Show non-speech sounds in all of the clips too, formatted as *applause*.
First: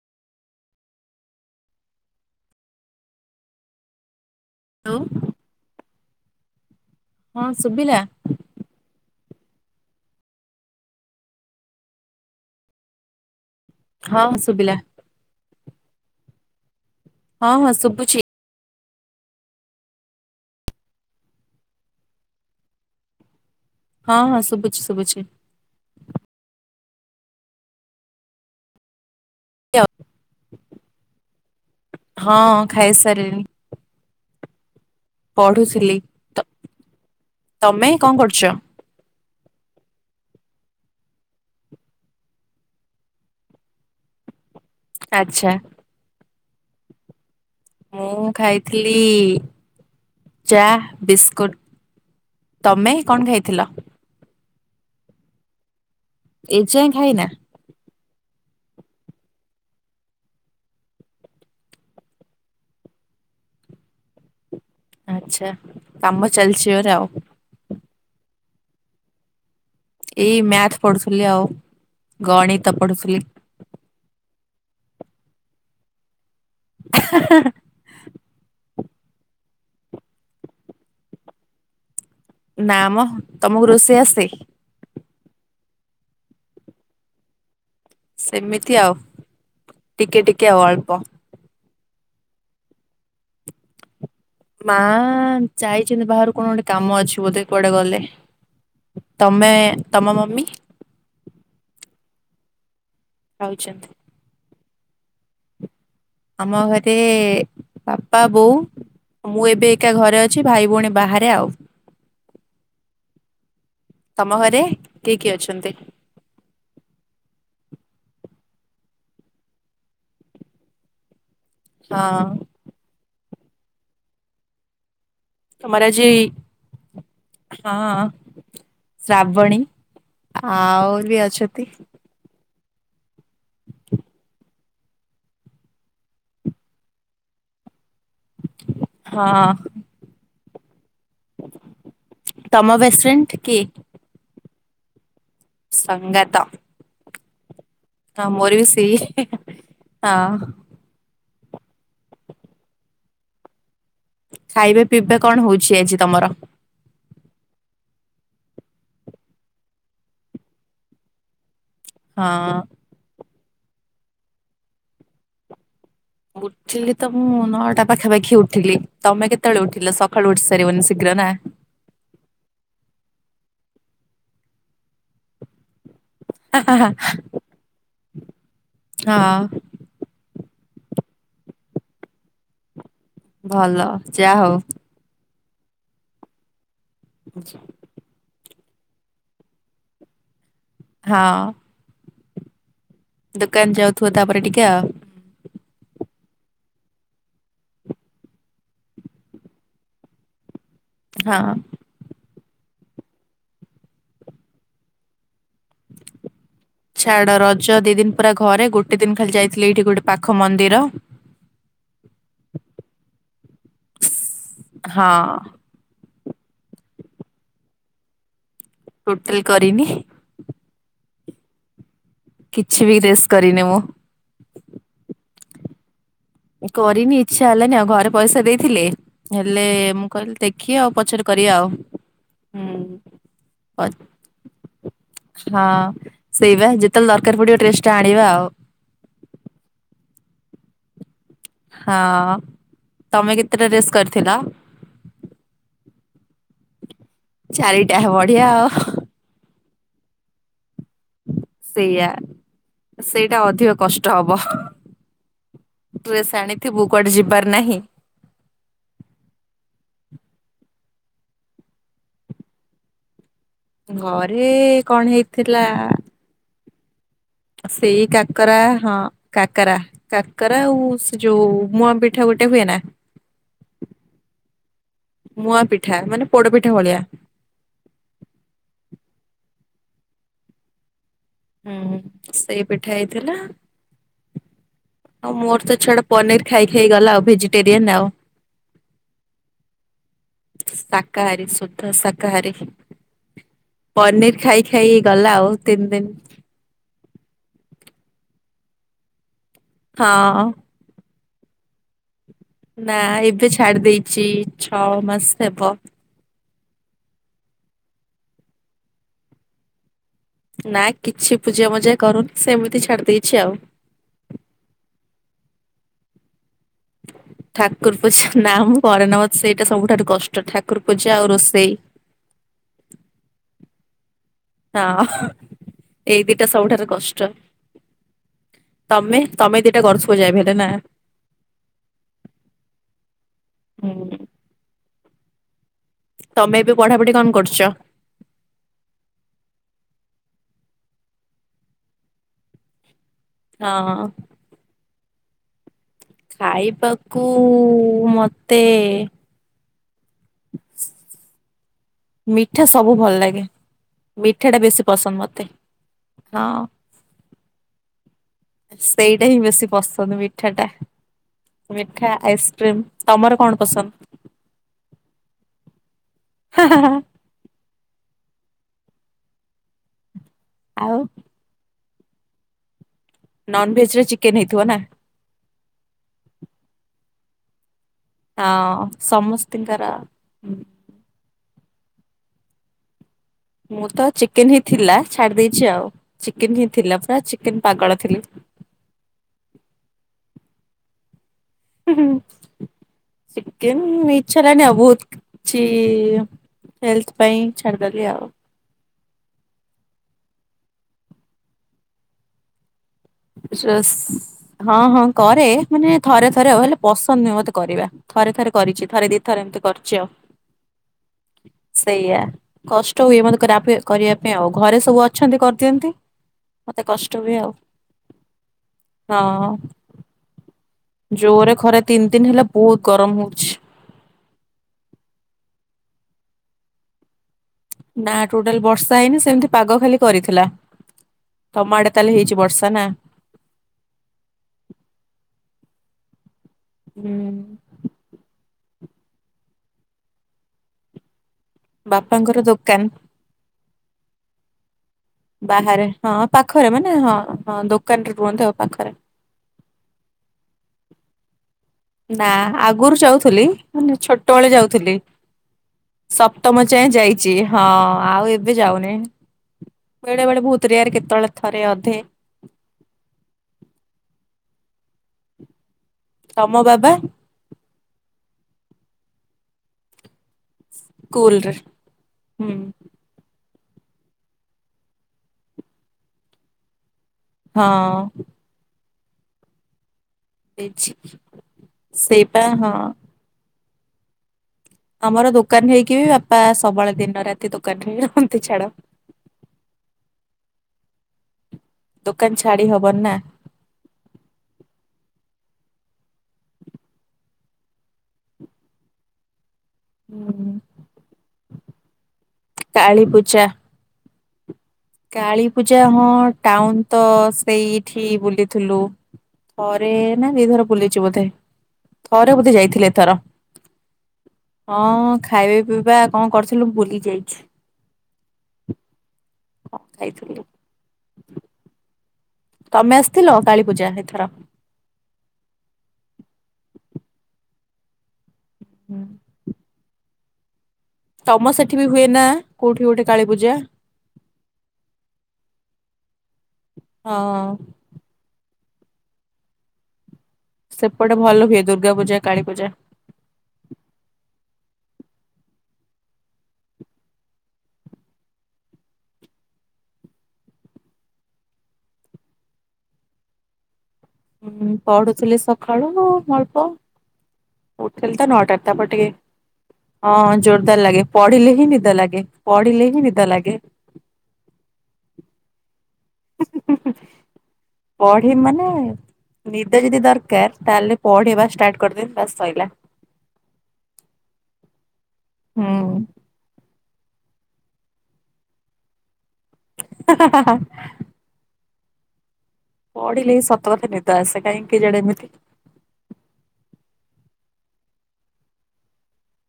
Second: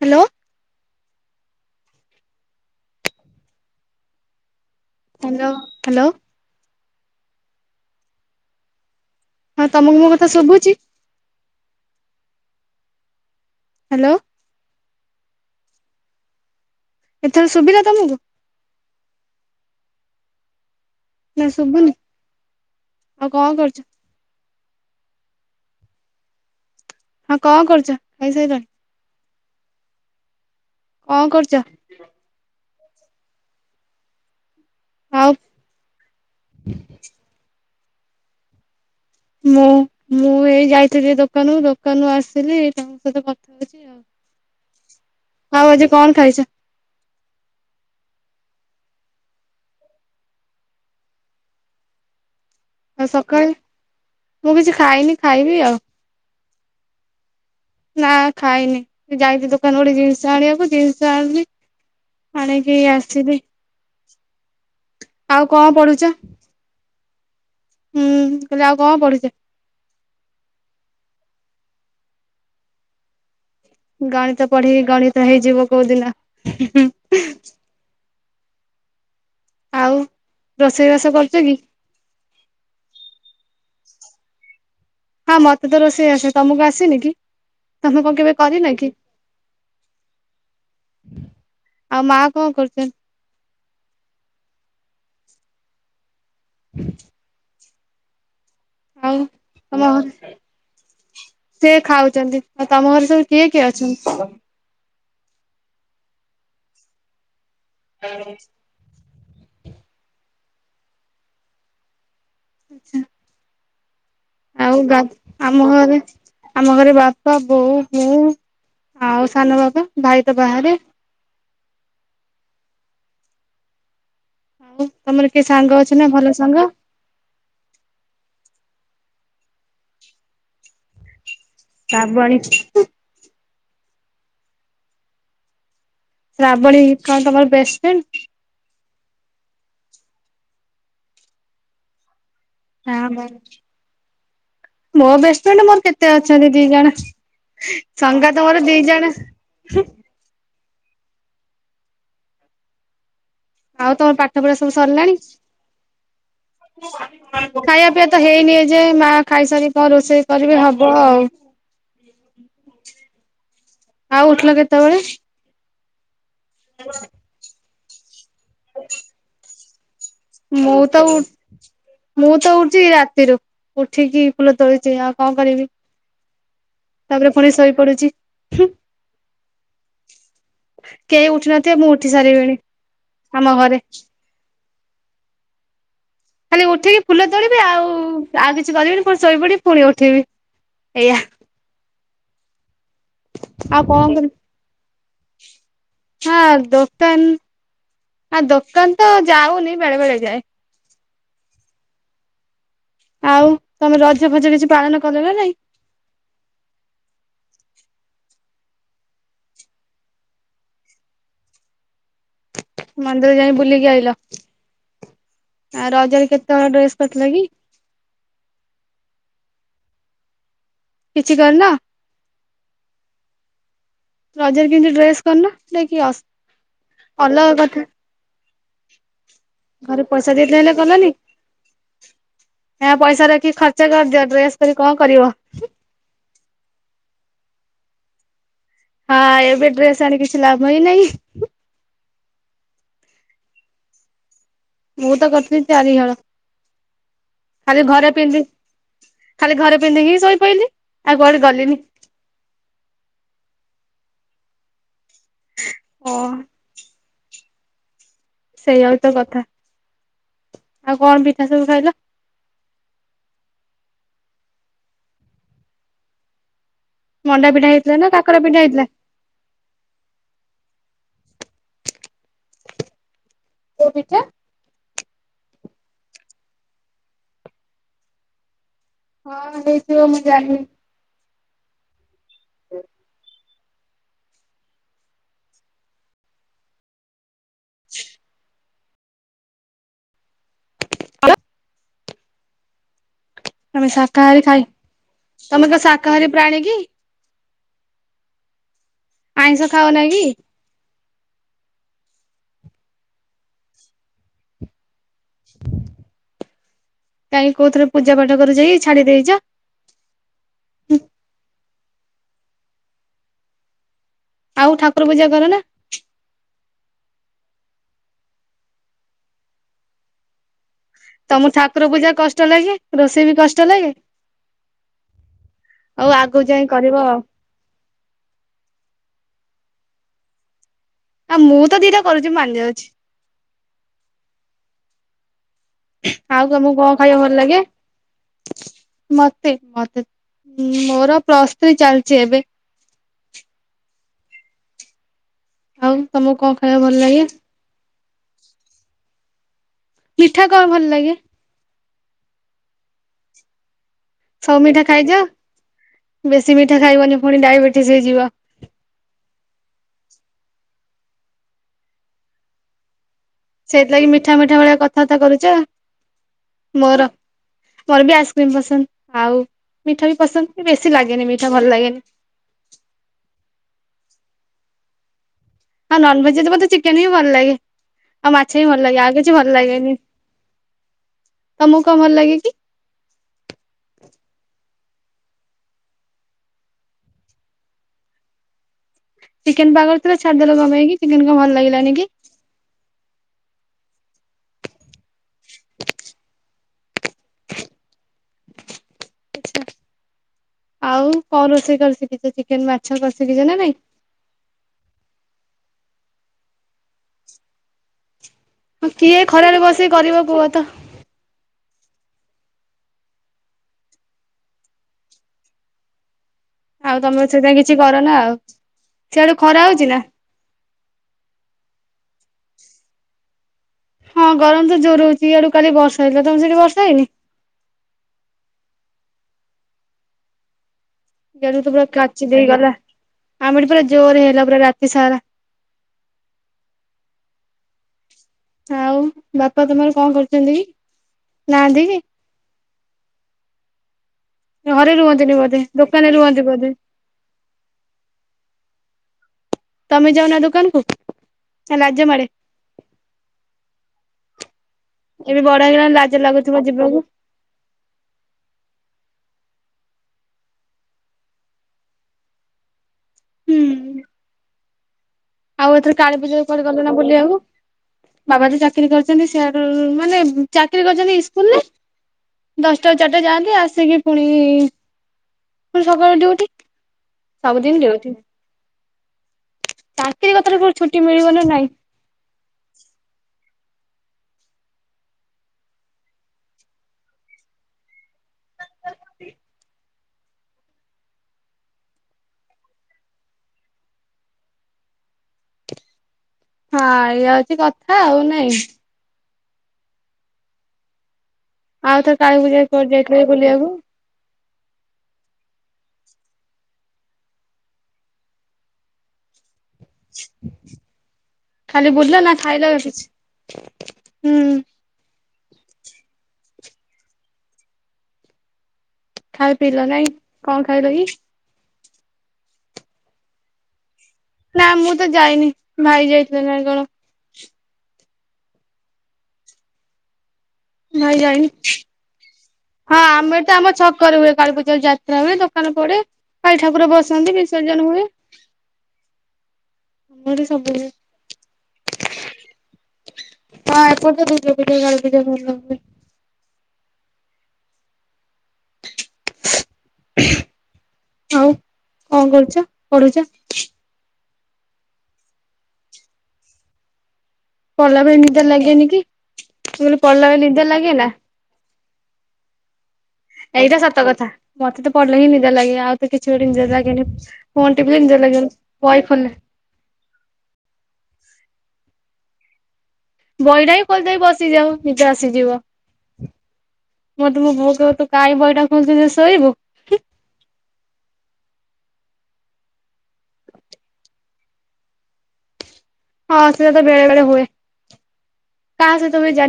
Hello? Hello hello hello. ହଁ ଶୁ? ହଁ ତମକୁ ମୋ କଥା ଶୁଭୁଛି? ହ୍ୟାଲୋ ହଁ ସୁବିଲା। ଏଥର ହଁ ହଁ ସୁବିଲା ତମକୁ? ଶୁଭୁଛି ନା ଶୁଭୁନି। ଆଉ କଣ କରୁ ହଁ ହଁ ଶୁଭୁଛି ଶୁଭୁଛି। ହଁ କଣ କରୁଛ ଖାଇସାରିଲଣି? *unintelligible* କଣ କରୁଛ? ଖାଇ ସାରିଲିଣିି। ଆଉ ପଢୁଥିଲି, ତମେ କଣ କରୁଛ? ମୁଁ ମୁଁ ଏଇ ଯାଇଥିଲି ଦୋକାନରୁ ଦୋକାନରୁ ଆସିଲି ତାଙ୍କ ସହିତ କଥା ହଉଛି ଆଚ୍ଛା ଆଉ। ଆଉ ଆଜି କଣ ଖାଇଛ? ମୁଁ ଖାଇଥିଲି ଚା, ବିସ୍କୁଟ। ତମେ ଆଉ କଣ ସକାଳେ ଖାଇଥିଲ? ମୁଁ କିଛି ଖାଇନି ଖାଇବି ଆଉ। ଏ ଯାଏଁ ଖାଇନା? ନା ଖାଇନି ଯାଇଛି ଦୋକାନ ଗୋଟେ ଜିନିଷ ଆଣିବାକୁ ଜିନିଷ ଆଣିଲି ଆଣିକି ଏଇ ଆସିିଲି। ଆଛା କାମ ଚାଲିଛି ଘରେ ଆଉ। ହୁଁ କହିଲି ଆଉ କଣ ପଢ଼ୁଛ? ଏଇ ମ୍ୟାଥ୍ ପଢୁଥିଲି। ଆଉ ଗଣିତ ପଢୁଥିଲି। ଗଣିତ ପଢିକି ଗଣିତ ହେଇଯିବ କୋଉଦିନ। ଆଉ ରୋଷେଇବାସ କରୁଛ କି? ନା ମ ତମକୁ ରୋଷେଇ ଆସେ? ହଁ ମତେ ତ ରୋଷେଇ ଆସେ। ତମକୁ ଆସିନି କି? ତମେ କଣ କେବେ ସେମିତି କରିନ କି? ଆଉ ଟିକେ ଟିକେ ଆଉ ଅଳ୍ପ ଆଉ ମା କଣ କରୁଛନ୍ତି? ମାଆ ଯାଇଛନ୍ତି ବାହାରକୁ କଣ ଗୋଟେ କାମ ଅଛି ବୋଧେ, କୁଆଡେ ଗଲେ। ଆଉ ତମେ ତମ ମମି? ସେ ଖାଉଛନ୍ତି। ଆ ତମ ଘରେ ସବୁ କିଏ କିଏ ଖାଉଛନ୍ତି। ଅଛନ୍ତି? ଆମ ଘରେ ବାପା, ବୋଉ ମୁଁ ଏବେ ଏକା ଘରେ ଅଛି। ଭାଇ ଭଉଣୀ ବାହାରେ ଆଉ। ଆଛା। ତମ ଘରେ ଆଉ ଗା କିଏ କିଏ ଆମ ଅଛନ୍ତି? ଘରେ ଆମ ଘରେ ବାପା ବୋଉ ମୁଁ ଆଉ ସାନ ବାବା ଭାଇ ତ ବାହାରେ। ହଁ। ଆଉ ତମର କିଏ ସାଙ୍ଗ ତମର ଅଛି ନା ଆଜି ଭଲ ସାଙ୍ଗ? ହଁ ଶ୍ରାବଣୀ ଆହୁରି ବି ଅଛନ୍ତୀ ଶ୍ରାବଣୀ ଶ୍ରାବଣୀ କଣ ତମର ବେଷ୍ଟ ଫ୍ରେଣ୍ଡ? ହଁ। ତମ ହଁ ମୋର ବେଷ୍ଟଫ୍ରେଣ୍ଡ୍ କିଏ? ମୋ ବେଷ୍ଟଫ୍ରେଣ୍ଡ୍ ମୋର କେତେ ସଙ୍ଗାତ ଅଛନ୍ତି ଦି ଜଣ। ହଁ ସଙ୍ଗାତ ମୋର ବି ଦି ସେଇ ଜଣ ହୁଁ। ହଁ। ଆଉ ତମର ପାଠ ପଢା ସବୁ ଖାଇବା ସରିଲାଣି? ପିଇବା କଣ ହଉଛି ଆଜି ତମର? ଖାଇବା ପିଇବା ତ ହେଇନି ଏଯାଏଁ ମା ଖାଇସାରି ରୋଷେଇ କରିବେ ହବ ଆଉ। ହଁ। ଆଉ ଉଠିଲ କେତେବେଳେ? ଉଠିଲି ତ ମୁଁ ନଅଟା ପାଖାପାଖି ଉଠିଲିତମେ କେତେବେଳେ ଉଠିଲ ସତ ମୁଁ ତ ଉଠ ମୁଁ ତ ଉଠେ ରାତି। ଉଠିକି ଫୁଲ ତୋଳିଛି ଆଉ କଣ କରିବି। ତାପରେ ପୁଣି ଶୋଇ ପଡୁଛି ହୁଁ। ହଁ। କେହି ଉଠି ନଥିବେ ମୁଁ ଉଠି ସାରିବିଣି। ଆମ ଘରେ। ଭଲ ଯାହା ହଉ। ଖାଲି ଉଠିକି ଫୁଲ ତୋଳିବି ଆଚ୍ଛା। ଆଉ ଆଉ କିଛି କରିବିନି ପୁଣି ଶୋଇପଡିି ପୁଣି ଉଠିବି। ଏଇଆ ହଁ। ଦୋକାନ ଆଉ କଣ ଯାଉଥିବ କରିବି ତାପରେ ଟିକେ ଆଉ। ହଁ ଦୋକାନ ହଁ ଦୋକାନ ତ ଯାଉନି ବେଳେ ବେଳେ ଯାଏ। ହଁ। ଆଉ ତମେ ରଜ ଫଜ କିଛି ପାଳନ କଲ ନା ନାଇଁ? ଛାଡ ରଜ ଦି ଦିନ ପୁରା ଘରେ ଗୋଟେ ଦିନ ଖାଲି ଯାଇଥିଲି ଏଇଠି ଗୋଟେ ପାଖ ମନ୍ଦିର। ମନ୍ଦିର ଯାଇ ବୁଲିକି ଆଇିଲ ହଁ ଆ ରଜରେ କେତେ ହଲ ଡ୍ରେସ୍ କରିଥିଲା କି? ଟୋଟିଲି କରିନି। କିଛି କରିନ? କିଛି ବି ରେସ୍ କରିନି ମୁଁ। ରଜରେ କେମିତି ଡ୍ରେସ୍ କରନ ଯକି ଅ କରିନି ଇଚ୍ଛା ହେଲାନି ଆଉ ଘରେ ପଇସା ଦେଇଥିଲେ ହେଲେ ଘରେ ମୁଁ ପଇସା କହିଲି ଦେଇଥିଲେ ହେଲେ ଦେଖି ଆଉ କଲନି ପଛରେ କରିବା ଆଉ। ହୁଁ ଏହା ପଇସା ରଖି ଖର୍ଚ୍ଚ ହଁ କରିଦିଅ ଡ୍ରେସ କରି କଣ କରିବ ସେଇ ବା ଯେତେବେଳ ଦର ପଡିିବ ଟେଷ୍ଟା ଆଣିବା ଆଉ। ହଁ ଏବେ ଡେସ୍ ଆଣି କିଛି ଲାଭ ହିଁ ନାହିଁ। ହଁ ତମେ କେତେଟା ଡ୍ରେସ କରିଥିଲ? ମୁଁ ତ କରିଥିଲି ଚାରିହଲ। ଖାଲି ଚାରିଟା ଘରେ ବଢିଆ ପିନ୍ଧି ଆଉ ଖାଲି ଘରେ ପିନ୍ଧି ହିଁ ଶୋଇ ପହିଲି। ସେଇୟଆ ସେଇଟା ଅଧିକ କଷ୍ଟ ହବ। ଓ ଡ୍ରେସ ଆଣିଥିବୁ କୁଆଡେ ଯିବାର ନାହିଁ। ସେଇଆଉ ତ କଥା। ଆଉ କଣ ପିଠା ସବୁ ଖାଇଲ? ଘରେ କଣ ହେଇଥିଲା। ମଣ୍ଡା ପିଠା ହେଇଥିଲା ସେଇ ନା କାକରା ପିଠା ହେଇଥିଲା ହଁ କାକରା କାକରା ଆଉ ଯୋଉ ମୁଆଁ ପିଠା ଗୋଟେ ହୁଏ ନା? କୋଉଁ ପିଠା? ମୁଆ ପିଠା ମାନେ ପୋଡପିଠା ଭଳିଆ। ହଁ ହେଇଥିବ ମୁଁ ଜାଣିନି। ହୁଁ ସେଇ ପିଠା ହେଇଥିଲା। ଆଉ ମୋର ତ ଛାଡ ପନିର ଖାଇ ଖାଇଗଲା ଆଉ ଭେଜିଟେରିଆନ ଆଉ। ଶାକାହାରୀ ଶୁଦ୍ଧ ଶାକାହାରୀ। ତମେ ଶାକାହାରୀ ପନିର ଖାଇ ଖାଇ ଗଲା ଆଉ ତମେ କଣ ତିନି ଦିନ୍। ଶାକାହାରୀ ପ୍ରାଣୀ କି? ଆଇଁଷ ଖାଉନା କି? ହଁ ନା ଏବେ ଛାଡି ଦେଇଚି ଛଅ ମାସ ହେବ। କାଇଁ, କୋଉ ଥିରେ ପୂଜା ପାଠ କରୁଚ କି ଛାଡି ଦେଇଚ? ନା କିଛି ପୂଜା ମଜା କରୁନି ସେମିତି ଛାଡି ଦେଇଛି ଆଉ। ଆଉ ଠାକୁର ପୂଜା କର ନା? ଠାକୁର୍ ପୂଜା ନାମ୍ ପରେ ନବ ସେଇଟା ସବୁଠାରୁ କଷ୍ଟ ଠାକ୍ ତମୁ ଠାକୁର ପୂଜା କଷ୍ଟ ଲାଗେ। ରୋଷେଇ ବି କଷ୍ଟ ଲାଗେ। ହଁ ଆଉ ଏଇ ଆଗକୁ ଦିଟା ଯାଇ ସବୁଠାରୁ କରିବ ଆଉ କଷ୍ଟ। ତମେ? ତମେ ଦିଇଟା ଗଡ୍ ଶୋଇ ଯାଏ ମୁ ହେଲେ ନା। ଆ ମୁଁ ତ ଦିଟା କରୁଚି ମାନି ଯାଉଚି। ହୁଁ ଆଉ ତମେ ତମକୁ ଏବେ କଣ ପଢାପଢି ଖାଇବାକୁ ଭଲ କରୁଛ? ଲାଗେ? ମତେ ମତେ ଉଁ ମୋର ପ୍ଲସ୍ ଥ୍ରୀ ଚାଲିଚି ଏବେ। ହଁ ଅ। ଆଉ ତମକୁ କଣ ଖାଇବା ଭଲ ଲାଗେ ଖାଇବାକୁ ଉ-ଉ-ଉ ମତେ ମିଠା କଣ ଭଲ ଲାଗେ? ମିଠା ସବୁ ଭଲ ଲାଗେ। ଟା ସବୁ ବେଶୀ ମିଠା ପସନ୍ଦ ଖାଇଯାଅ। ମତେ ବେଶୀ ହଁ। ମିଠା ଖାଇବନି ପୁଣି ଡାଇବେଟିସି ହେଇଯିବ। ସେଇଟା ହିଁ ବେଶୀ ପସନ୍ଦ ମିଠାଟା ମିଠା ଆଇସ୍କ୍ରିମ୍। ସେଇଥିଲାଗି ମିଠା ମିଠା ଭଳିଆ କଥାବାର୍ତ୍ତା କରୁଚ ହା ହା ହା। ମୋର ମୋର ବି ଆସ୍ କ୍ରିମ୍ ପସନ୍ଦ ଆଉ ମିଠା ବି ପସନ୍ଦ କି ବେଶୀ ଆଉ ଲାଗେନି ମିଠା ଭଲ ଲାଗେନି। ନନଭେଜ୍ ରେ ଚିକେନ ହେଇଥିବ ନା। ହଁ ନନଭେଜ୍ ରେ ମତେ ଚିକେନ୍ ହିଁ ଭଲ ଲାଗେ। ଆଉ ମାଛ ବି ଭଲ ହଁ ଲାଗେ ଆଉ କିଛି ଭଲ ସମସ୍ତିଙ୍କର ଲାଗେନି। ହୁଁ ତମକୁ କଣ ଭଲ ଲାଗେ କି? ମୁଁ ତ ଚିକେନ ହିଁ ଥିଲା ଛାଡି ଦେଇଚି ଆଉ ଚିକେନ୍ ହିଁ ଥିଲା ପୁରା ଚିକେନ୍ ପାଗଳ ଥିଲି। *inaudible* ଚିକେନ୍ କଣ ଭଲ ଲାଗିଲାନି କି? କେନ୍ ଇଚ୍ଛା ହେଲାନି ବହୁତ୍ କିଛି ହେଲଥ ପାଇଁ ଛାଡିଦେଲି ଆଉ। ଆଉ କଁ ରୋଷେଇ କରି ଚିକ୍ ଚିକ୍ ଚିକ୍ ଚେକ୍ ଚିକେନ୍ ମା ସ୍ ହଁ-ହଁ କରେ ମାନେ ଥରେ ଥରେ ଆଉ ହେଲେ ପସନ୍ଦ ନୁହେଁ ମତେ କରିବା। ଥରେ ଥରେ କରିଚି ହଁ ଥରେ ଦି କିଏ ଥରେ ଖରାରେ ଏମିତି ବସିକି କରିଚି ଆଉ। କରିବ କୁହ ତ ସେଇଆ କଷ୍ଟ ହୁଏ ମତେ କରା ପାଇଁ କରିବା ପାଇଁ ଆଉ ଘରେ ସବୁ ଅଛନ୍ତି କରିଦିଅନ୍ତି। ମତେ ଆଉ କଷ୍ଟ ତମେ ବୋଧେ ହୁଏ ଆଉ ସେଥିପାଇଁ କିଛି କର ନା ଆଉ ସିଆଡେ ହଁ ଖରା ହଉଚି ନା। ଜୋରେ ଖରା ତିନି ଦିନ ହେଲା ବହୁତ ଗରମ ହଉଛି। ହଇଲ ତମର ସେଠି ବର୍ଷା ହେଇନି? ନା ଟୋଟାଲ ବର୍ଷା ହେଇନି ସେମିତି ପାଗ ଖାଲି କରିଥିଲା। କାଲି ତ ତମ ପୁରା ଆଡେ ତାହେଲେ କାଚି ହେଇଛି ବର୍ଷା ଦେଇଗଲା ନା ଆମଠି ପୁରା ଜୋରେ ହେଲା ପୁରା ରାତି ସାରା। ହୁଁ। ଆଉ ବାପା ତମର କଣ କରୁଚନ୍ତି କି? ନାହାନ୍ତି କି ବାପାଙ୍କର ଦୋକାନ। ଘରେ ରୁହନ୍ତିନି ବୋଧେ ବାହାରେ ଦୋକାନରେ ହଁ ରୁହନ୍ତି ବୋଧେ ପାଖରେ ମାନେ ହଁ-ହଁ ଦୋକାନରେ ରୁହନ୍ତି ଆଉ ପାଖରେ। ତମେ ଯାଉନା ଦୋକାନକୁୁ? ନା ଆଗୁରୁ ଯାଉଥିଲି ମାନେ ଛୋଟବେଳେ ଯାଉ ଥିଲି ଏବେ ବଡ ହେଇଗଲାଣି ଲାଜ ଲାଗୁଥିବ ସପ୍ତମ ଯାଏଁ ଯିବାକୁ ଯାଇଚି ହଁ ଆଉ ଏବେ ଯାଉନି। ବେଳେ ବେଳେ ବହୁତ୍ ରେୟାର କେତବେଳେ ଥରେ ଅଧେ। ହୁଁ। ଆଉ ଏଥିର କାଳି ପୂଜାରେ ତମ କୁଆଡେ ଗଲ ବାବା ନା ବୁଲିବାକୁ ବାବା ତ ଚାକିରି କରିଛନ୍ତି ସେ ମାନେ ଚାକିରୀ କରିଛନ୍ତି ସ୍କୁଲରେ ଇସ୍କୁଲରେ ହୁଁ। ଦଶଟା ଚାରିଟା ଯାଆନ୍ତି ଆସ ସେ କି ପୁଣି- ପୁଣି ସକାଳ ଡ଼ିଉଟି ହଁ ସବୁଦିନ ଡ଼ିଉଟି। କୋଉଠି ହେଇଚି ଛୁଟି ମିଳିବ ନା ନାଇଁ ସେଇପା ହଁ। ଆମର ଦୋକାନ ହେଇକି ବି ବାପା ସବଳେ ଦିନ ରାତି ଦୋକାନରେ ରହନ୍ତି। ତି ଛାଡ଼। ଦୋକାନ ଛାଡ଼ି ହବନି ନା। *inaudible* ହଁ ଏୟା ଅଛି କଥା ଆଉ ନାଇଁ। ହୁଁ। ଆଉ ଥର କାଳୀ ପୂଜା ରେ କୁଆଡେ କାଳୀ ଯାଇଥିଲ କି ପୂଜା ବୁଲିବାକୁ? କାଳୀ ପୂଜା ହଁ ଟାଉନ ତ ସେଇଠି ବୁଲିଥିଲୁ। ଥରେ ନା ଦିଥର ବୁଲିଚୁ ବୋଧେ ଖାଲି ବୁଲିଲ ନା ଥରେ ବୋଧେ ଖାଇଲ ଯାଇଥିଲେ କିଛି ଏଥର। ହୁଁ ହଁ ଖା ଖାଇବା ପିଇବା କଣ କରିଥିଲୁ ଭୁଲି ଯାଇଚୁ। ଖାଇ ପିଇଲ ନାଇଁ କଣ ଖାଇଲ କି? ତମେ ଆସିଥିଲ କାଳୀପୂଜା ରେ? ନା ମୁଁ ତ ଯାଇନି ଭାଇ ଯାଇଥିଲି ନାଇଁ କଣ। ହୁଁ। ଭାଇ ଯାଇନି। ତମ ସେଠି ବି ହୁଏ ନା? କୋଉଠି ହଁ ଗୋଟେ କାଳୀ ଆମେ ପୂଜା? ତ ଆମ ଛକରେ ହୁଏ କାଳୀ ପୂଜା ଯାତ୍ରା ହୁଏ ଦୋକାନ ପଡେ। ଭାଇ ଠାକୁର ହଁ ବସନ୍ତି ବିସର୍ଜନ ହୁଏ। ଆମର ସବୁ ସେପଟେ ଭଲ ହୁଏ ଦୁର୍ଗା ପୂଜା କାଳୀ ପୂଜା। ହଁ ଏପଟ *unintelligible* *inaudible* ଆଉ କଣ କରୁଛ? ପଢୁଛ। ହୁଁ ପଢୁଥିଲି ସକାଳୁ ଅଳ୍ପ। ପଢିଲା ଉଠଲ ବେଳେ ତ ନିଦ ନଅଟ ତାପ ଲାଗେନି କି ଟିକେ ମୁଁ କହିଲି ପଢିଲା ହଁ ବେଳେ ନିଦ ଜୋରଦାର ଲାଗେ ନା? ପଢିଲେ ହିଁ ନିଦ ଲାଗେ ପଢିଲେ ହିଁ ନିଦ ଲାଗେ। ଏଇଟା ସତ କଥା ମତେ ତ ପଢିଲେ ହିଁ ନିଦ ଲାଗେ ଆଉ ତ କିଛି ଗୋଟେ ନିଜ ଲାଗେନି ଫୋନ୍ ଟିପିଲେ ନିଦ ପଢି ଲାଗେନି। ମାନେ ବହି ଖୋ ନିଦ ଯଦି ଦରକାର ତାହେଲେ ପଢ଼ିବା ଷ୍ଟାର୍ଟ କରିଦିଅନ୍ତୁ ବାସ୍ ସରିଲା। ବହିଟା ହି ଖୋଲି ଦେଇ ବସିଯାଉ ନିଜେ ଆସିଯିବ। ହୁଁ ମ ତେ ମୋ ବୋଉ କହିବ ତୁ କାଇଁ ବହିଟା ଖୋଲୁଥିଲୁ। *inaudible* ପଢିଲେ ହିଁ ସତ କଥା ନିଦ ଆସେ କାହିଁକି କେଜାନେ ଏମିତି। ହଁ ସେଟା ତ ବେଳେ ବେଳେ ହୁଏ କାହା ସହିତ ହୁଏ ଜାଣି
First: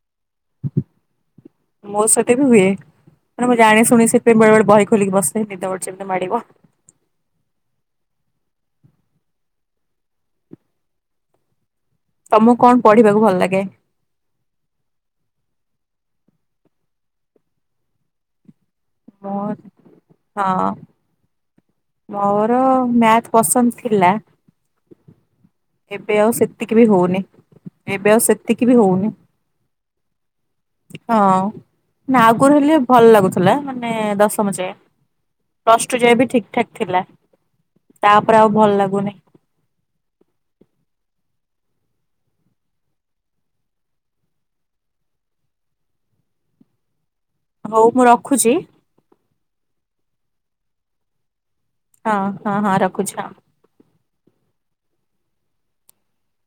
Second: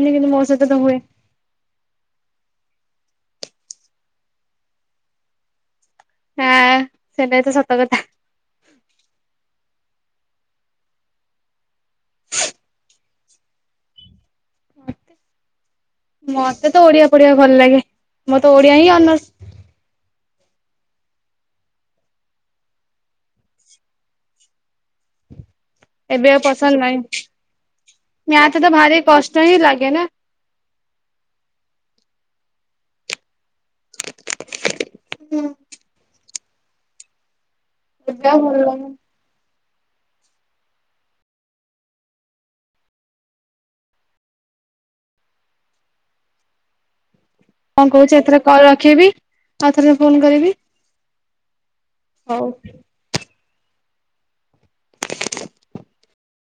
ମତ ସତେ ବି ହୁଏ। ନା ମୁଁ ଜାଣି ଶୁଣି ସେଥିପାଇଁ ବେଳେବେଳେ ବହି ଖୋଲିକି ବସେ ଯେତେବ ହଁ ସେଟା ତ ସତ କଥା। ତମକୁ କଣ ପଢିବାକୁ ଭଲ ଲାଗେ? ମତେ ତ ଓଡିଆ ପଢିବା ଭଲ ଲାଗେ ମୋର ତ ଓଡିଆ ହିଁ ଅନର୍ସ। ମୁଁ ହଁ। ମୋର ମ୍ୟାଥ ପସନ୍ଦ ଥିଲା ଏବେ ଆଉ ସେତିକି ବି ହଉନି। ଏବେ ଆଉ ମ୍ୟାଥ ସେତିକି ତ ବି ଭାରି ହଉନି। କଷ୍ଟ ହିଁ ଲାଗେ ନା। ହଁ ନା ଆଉ କଣ ହେଲେ ଭଲ ଲାଗୁଛି। ମାନେ ଦଶମ ଯାଏ ପ୍ଲସ ଟୁ ଯାଏ ବି ଠିକ ଠାକ୍ ଥିଲା। ତାପରେ ଆଉ ଭଲ ଲାଗୁନି। ହଉ କଣ ମୁଁ କହୁଛି ଏଥର ରଖୁଛି କଲ ରଖେଇବି ଆଉଥରେ ଫୋନ କରିବି। ହଁ ହଁ ହଉ। ହଁ ହଁ ରଖୁଛି ହଁ।